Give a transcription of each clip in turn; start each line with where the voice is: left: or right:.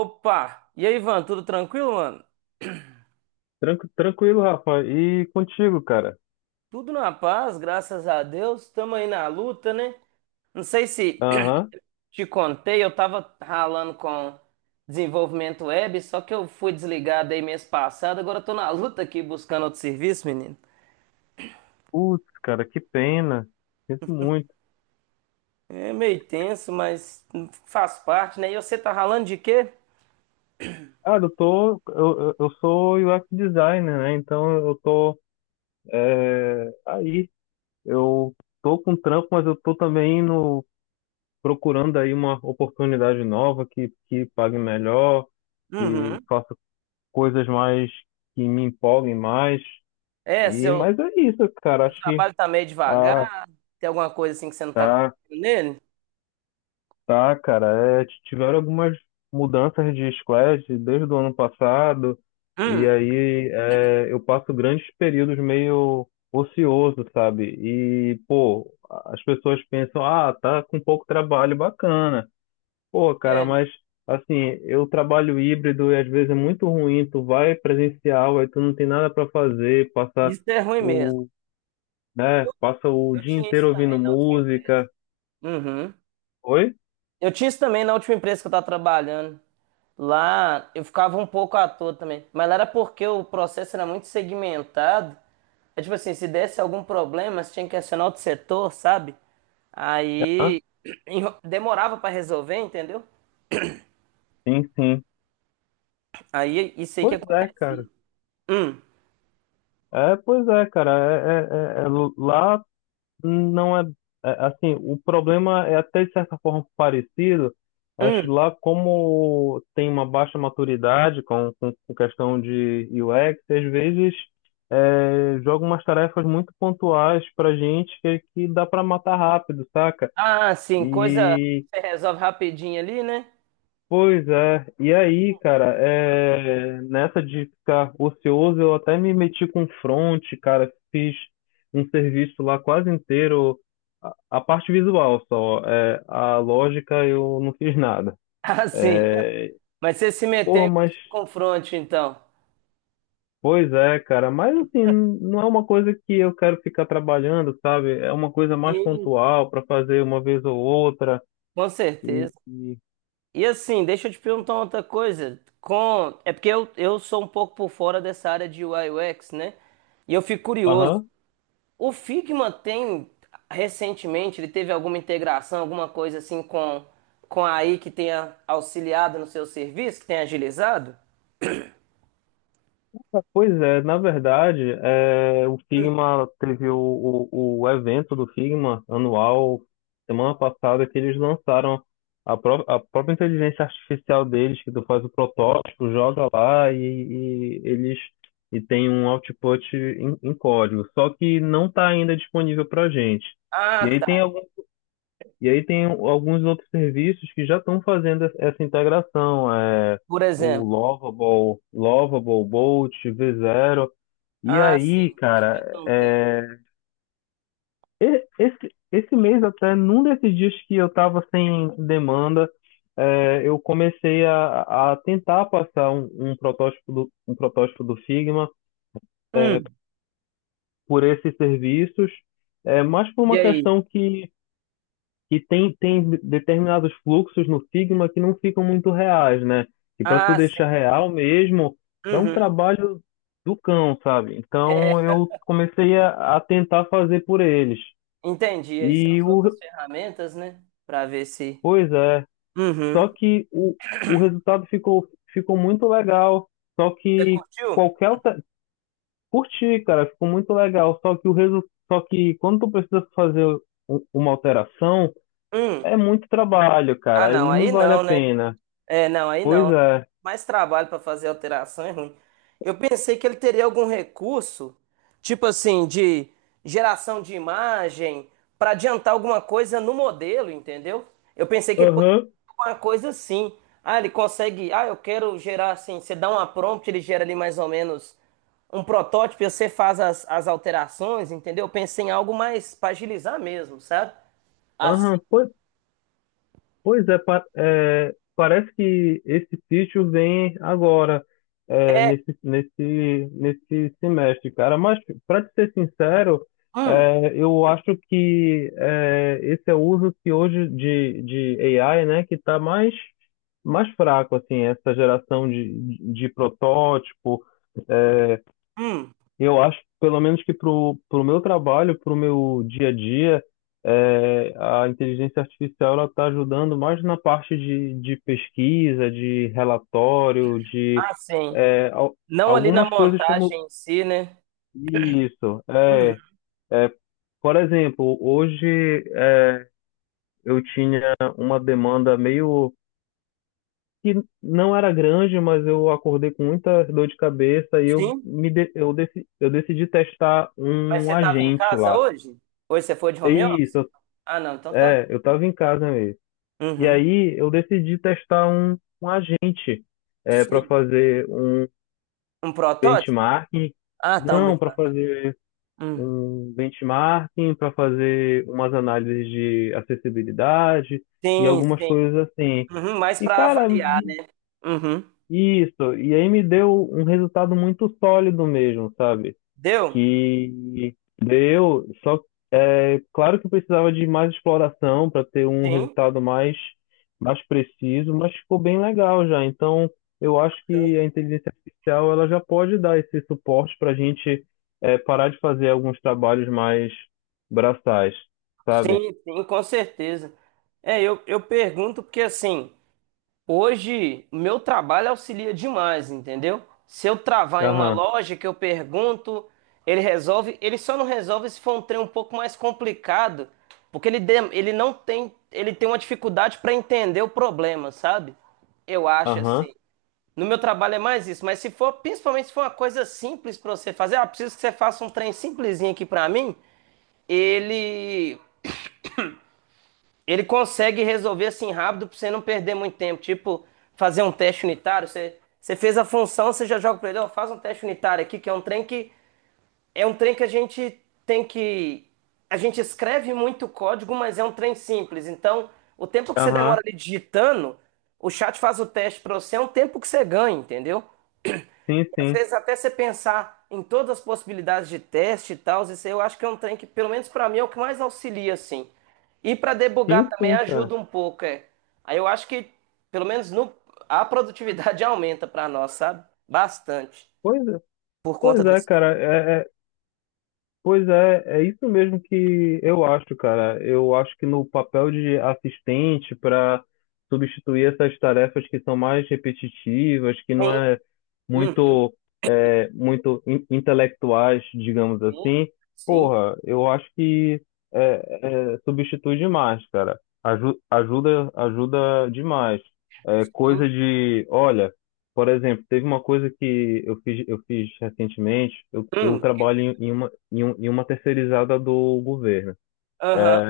right: Opa! E aí, Ivan, tudo tranquilo, mano?
left: Tranquilo, Rafa. E contigo, cara?
right: Tudo na paz, graças a Deus. Tamo aí na luta, né? Não sei se
left: Aham.
right: te contei, eu tava ralando com desenvolvimento web, só que eu fui desligado aí mês passado, agora eu tô na luta aqui buscando outro serviço, menino.
left: Putz, cara, que pena. Sinto muito.
right: É meio tenso, mas faz parte, né? E você tá ralando de quê?
left: Cara, eu tô. Eu sou UX designer, né? Então eu tô. É, aí. Eu tô com trampo, mas eu tô também no, procurando aí uma oportunidade nova que pague melhor, que
right: Uhum.
left: faça coisas mais. Que me empolguem mais.
right: É,
left: E,
right: seu
left: mas é isso, cara. Acho que.
right: trabalho tá meio
left: Ah,
right: devagar, tem alguma coisa assim que você não tá
left: tá.
right: conseguindo nele?
left: Tá, cara, é, tiveram algumas mudanças de squad desde o ano passado, e
right: Hum,
left: aí é, eu passo grandes períodos meio ocioso, sabe? E, pô, as pessoas pensam, ah, tá com pouco trabalho, bacana. Pô, cara,
right: é,
left: mas assim, eu trabalho híbrido e às vezes é muito ruim, tu vai presencial, aí tu não tem nada pra fazer,
right: isso é ruim mesmo.
left: o, né, passa o
right: Eu
left: dia
right: tinha isso
left: inteiro ouvindo
right: também na última empresa.
left: música.
right: Uhum.
left: Oi?
right: Eu tinha isso também na última empresa que eu tava trabalhando. Lá eu ficava um pouco à toa também. Mas lá era porque o processo era muito segmentado. É tipo assim, se desse algum problema, você tinha que acionar outro setor, sabe?
left: Ah,
right: Aí demorava pra resolver, entendeu?
left: sim, sim.
right: Aí isso aí que
left: Pois é, cara.
right: acontecia. Hum,
left: É, pois é, cara. É, lá não é, é, assim. O problema é até de certa forma parecido. Acho
right: hum.
left: lá como tem uma baixa maturidade com questão de UX, às vezes é, joga umas tarefas muito pontuais pra gente que dá pra matar rápido, saca?
right: Ah, sim, coisa
left: E
right: que você resolve rapidinho ali, né?
left: pois é, e aí, cara, é, nessa de ficar ocioso, eu até me meti com front, cara, fiz um serviço lá quase inteiro, a parte visual só, é, a lógica eu não fiz nada.
right: Ah, sim.
left: É,
right: Mas você se meteu em
left: porra, mas,
right: confronto, então.
left: pois é, cara, mas assim, não é uma coisa que eu quero ficar trabalhando, sabe? É uma coisa mais
right: Sim.
left: pontual para fazer uma vez ou outra,
right: Com
left: e,
right: certeza.
left: e,
right: E assim, deixa eu te perguntar outra coisa. Com... É porque eu sou um pouco por fora dessa área de UI UX, né? E eu fico curioso.
left: aham.
right: O Figma tem, recentemente, ele teve alguma integração, alguma coisa assim com a AI que tenha auxiliado no seu serviço, que tenha agilizado?
left: Pois é, na verdade, é, o Figma teve o evento do Figma anual semana passada que eles lançaram a própria inteligência artificial deles, que tu faz o protótipo, joga lá e eles e tem um output em código. Só que não está ainda disponível para gente.
right: Ah,
left: E aí
right: tá.
left: tem e aí tem um, alguns outros serviços que já estão fazendo essa integração, é,
right: Por
left: o
right: exemplo.
left: Lovable, Bolt, V0. E
right: Ah,
left: aí,
right: sim. Que já
left: cara,
right: estão tendo.
left: é, esse mês até, num desses dias que eu estava sem demanda, é, eu comecei a tentar passar um protótipo do Figma
right: Hum.
left: por esses serviços, é, mas por
right: E
left: uma
right: aí?
left: questão que tem determinados fluxos no Figma que não ficam muito reais, né? E para tu
right: Ah, sim.
left: deixar real mesmo, dá um
right: Uhum.
left: trabalho do cão, sabe?
right: É,
left: Então eu comecei a tentar fazer por eles.
right: entendi. Aí são
left: E
right: as
left: o,
right: outras ferramentas, né? Pra ver se.
left: pois é,
right: Uhum.
left: só que o resultado ficou muito legal. Só
right: Você
left: que
right: curtiu?
left: qualquer alter- Curti, cara, ficou muito legal. Só que quando tu precisa fazer uma alteração,
right: Hum.
left: é muito trabalho,
right: Ah,
left: cara,
right: não,
left: e não
right: aí
left: vale a
right: não, né?
left: pena.
right: É, não, aí
left: Pois
right: não.
left: é.
right: Mais trabalho para fazer alteração é ruim. Eu pensei que ele teria algum recurso, tipo assim, de geração de imagem, para adiantar alguma coisa no modelo, entendeu? Eu pensei que ele poderia
left: Aham.
right: fazer alguma coisa assim. Ah, ele consegue. Ah, eu quero gerar assim. Você dá uma prompt, ele gera ali mais ou menos um protótipo, e você faz as alterações, entendeu? Eu pensei em algo mais para agilizar mesmo, sabe? Assim.
left: Aham. Pois é, parece que esse sítio vem agora, é,
right: É.
left: nesse semestre, cara. Mas, para te ser sincero,
right: Hum.
left: é, eu acho que é, esse é o uso que hoje de AI, né, que está mais fraco, assim, essa geração de protótipo. É,
right: Hum,
left: eu acho, pelo menos que pro meu trabalho, pro meu dia a dia, é, a inteligência artificial ela está ajudando mais na parte de pesquisa, de relatório, de
right: ah, sim.
left: é, al-
right: Não ali na
left: algumas coisas como
right: montagem em si, né?
left: isso.
right: Uhum,
left: É, por exemplo, hoje é, eu tinha uma demanda meio que não era grande, mas eu acordei com muita dor de cabeça e eu
right: sim.
left: me de- eu, deci- eu decidi testar
right: Mas você
left: um
right: estava em
left: agente
right: casa
left: lá.
right: hoje? Hoje você foi de home office?
left: Isso,
right: Ah, não, então tá bom.
left: eu tava em casa mesmo. E
right: Uhum.
left: aí eu decidi testar um agente para
right: Sim.
left: fazer um
right: Um protótipo?
left: benchmarking.
right: Ah, tá, um
left: Não, para
right: benchmark.
left: fazer
right: Hum.
left: um benchmarking, para fazer umas análises de acessibilidade e
right: Sim,
left: algumas
right: sim.
left: coisas assim.
right: Uhum, mas
left: E
right: para
left: cara,
right: avaliar, né? Uhum.
left: isso, e aí me deu um resultado muito sólido mesmo, sabe?
right: Deu?
left: Que deu, só é claro que precisava de mais exploração para ter um
right: Sim.
left: resultado mais preciso, mas ficou bem legal já. Então, eu acho que
right: Bacana.
left: a inteligência artificial ela já pode dar esse suporte para a gente é, parar de fazer alguns trabalhos mais braçais, sabe?
right: Sim, sim, com certeza. É, eu pergunto porque assim. Hoje, meu trabalho auxilia demais, entendeu? Se eu travar em uma
left: Aham,
right: loja que eu pergunto, ele resolve. Ele só não resolve se for um trem um pouco mais complicado, porque ele, ele não tem, ele tem uma dificuldade para entender o problema, sabe? Eu acho
left: aham,
right: assim. No meu trabalho é mais isso, mas se for, principalmente se for uma coisa simples para você fazer, ah, preciso que você faça um trem simplesinho aqui para mim ele ele consegue resolver assim rápido pra você não perder muito tempo. Tipo, fazer um teste unitário. Você fez a função, você já joga pra ele, ó, faz um teste unitário aqui, que é um trem que. É um trem que a gente tem que. A gente escreve muito código, mas é um trem simples. Então, o tempo que você
left: aham.
right: demora ali digitando, o chat faz o teste pra você, é um tempo que você ganha, entendeu?
left: Sim,
right: Às
left: sim.
right: vezes até você pensar em todas as possibilidades de teste e tal, isso aí eu acho que é um trem que, pelo menos pra mim, é o que mais auxilia, assim. E pra debugar
left: Sim,
right: também
left: sim, cara.
right: ajuda um pouco, é. Aí eu acho que, pelo menos no, a produtividade aumenta pra nós, sabe? Bastante.
left: Pois é,
right: Por conta
left: pois
right: das...
left: é, cara. É, pois é, é isso mesmo que eu acho, cara. Eu acho que no papel de assistente para substituir essas tarefas que são mais repetitivas, que não
right: Sim,
left: é
right: uhum,
left: muito, é, muito intelectuais, digamos
right: sim,
left: assim,
right: sim,
left: porra, eu acho que é, substitui demais, cara. Ajuda demais. É,
right: sim.
left: coisa de, olha. Por exemplo, teve uma coisa que eu fiz recentemente. Eu
right: Hum,
left: trabalho em uma terceirizada do governo. É,
right: aham.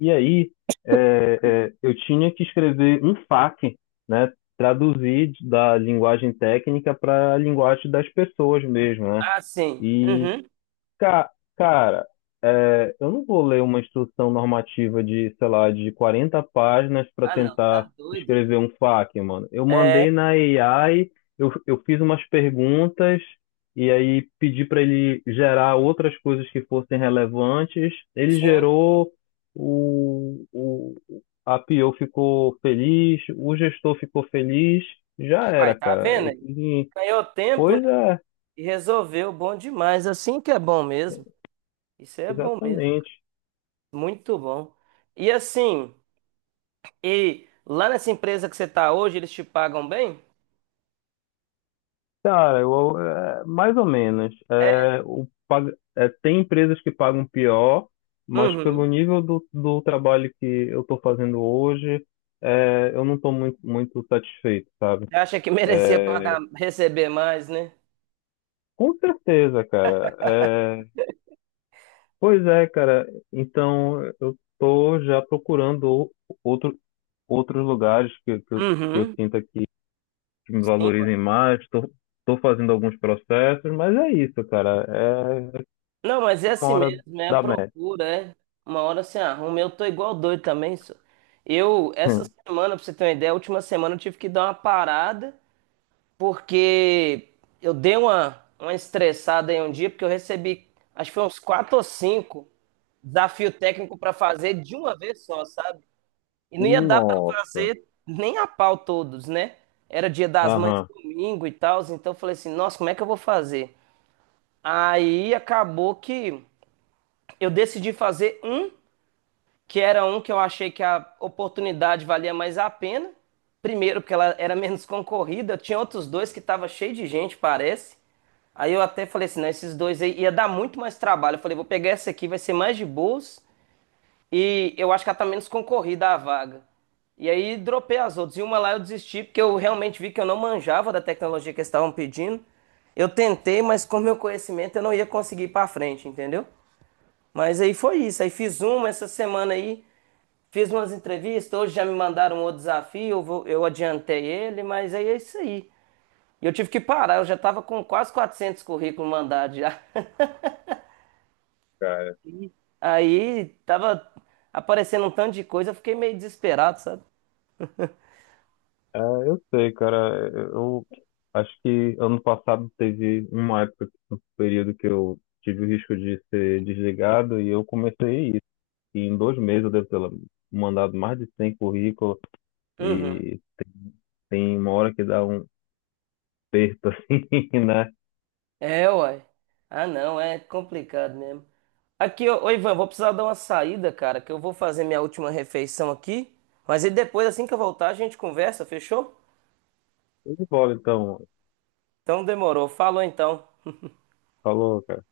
left: e aí, é, é, eu tinha que escrever um FAQ, né? Traduzir da linguagem técnica para a linguagem das pessoas mesmo, né?
right: Ah, sim. Uhum.
left: Ca- Cara, é, eu não vou ler uma instrução normativa de, sei lá, de 40 páginas para
right: Ah, não,
left: tentar
right: tá doido. Hein?
left: escrever um FAQ, mano. Eu
right: É,
left: mandei na AI, eu fiz umas perguntas e aí pedi para ele gerar outras coisas que fossem relevantes. Ele
right: sim.
left: gerou, o, o, a PO ficou feliz, o gestor ficou feliz, já
right: Vai,
left: era,
right: tá
left: cara.
right: vendo
left: Eu
right: aí?
left: fiz em...
right: Ganhou tempo,
left: Pois é,
right: e resolveu, bom demais. Assim que é bom mesmo. Isso é bom mesmo,
left: exatamente.
right: muito bom. E assim, e lá nessa empresa que você tá hoje, eles te pagam bem?
left: Cara, eu, é, mais ou menos.
right: É.
left: É, tem empresas que pagam pior, mas pelo
right: Uhum.
left: nível do trabalho que eu estou fazendo hoje, é, eu não estou muito satisfeito, sabe?
right: Você acha que merecia pagar,
left: É,
right: receber mais, né?
left: com certeza, cara. É, pois é, cara. Então, eu estou já procurando outro, outros lugares que eu
right: Uhum.
left: sinta que me
right: Sim.
left: valorizem mais. Estou fazendo alguns processos, mas é isso, cara. É,
right: Não, mas é
left: uma
right: assim
left: hora
right: mesmo, é a
left: da média.
right: procura, é. Uma hora você arruma. Eu tô igual doido também, só. Eu, essa semana, pra você ter uma ideia, a última semana eu tive que dar uma parada porque eu dei uma estressada em um dia, porque eu recebi, acho que foi uns quatro ou cinco desafio técnico para fazer de uma vez só, sabe? E não ia dar para
left: Nossa.
right: fazer nem a pau todos, né? Era dia das mães
left: Aham.
right: domingo e tal, então eu falei assim, nossa, como é que eu vou fazer? Aí acabou que eu decidi fazer um que era um que eu achei que a oportunidade valia mais a pena. Primeiro, porque ela era menos concorrida, tinha outros dois que tava cheio de gente, parece. Aí eu até falei assim, não, esses dois aí ia dar muito mais trabalho. Eu falei, vou pegar essa aqui, vai ser mais de boas. E eu acho que ela tá menos concorrida a vaga. E aí dropei as outras. E uma lá eu desisti, porque eu realmente vi que eu não manjava da tecnologia que eles estavam pedindo. Eu tentei, mas com meu conhecimento eu não ia conseguir ir pra frente, entendeu? Mas aí foi isso. Aí fiz uma essa semana aí. Fiz umas entrevistas, hoje já me mandaram outro desafio, eu adiantei ele, mas aí é isso aí. E eu tive que parar, eu já estava com quase 400 currículos mandados já.
left: Cara.
right: Aí tava aparecendo um tanto de coisa, eu fiquei meio desesperado, sabe?
left: É, eu sei, cara. Eu acho que ano passado teve uma época, um período que eu tive o risco de ser desligado e eu comecei isso. E em 2 meses eu devo ter mandado mais de 100 currículos
right: Uhum.
left: e tem uma hora que dá um aperto assim, né?
right: É, uai. Ah, não, é complicado mesmo. Aqui, ô, ô, Ivan, vou precisar dar uma saída, cara, que eu vou fazer minha última refeição aqui. Mas e depois, assim que eu voltar, a gente conversa, fechou?
left: Eu de bola, então.
right: Então demorou. Falou então.
left: Falou, cara.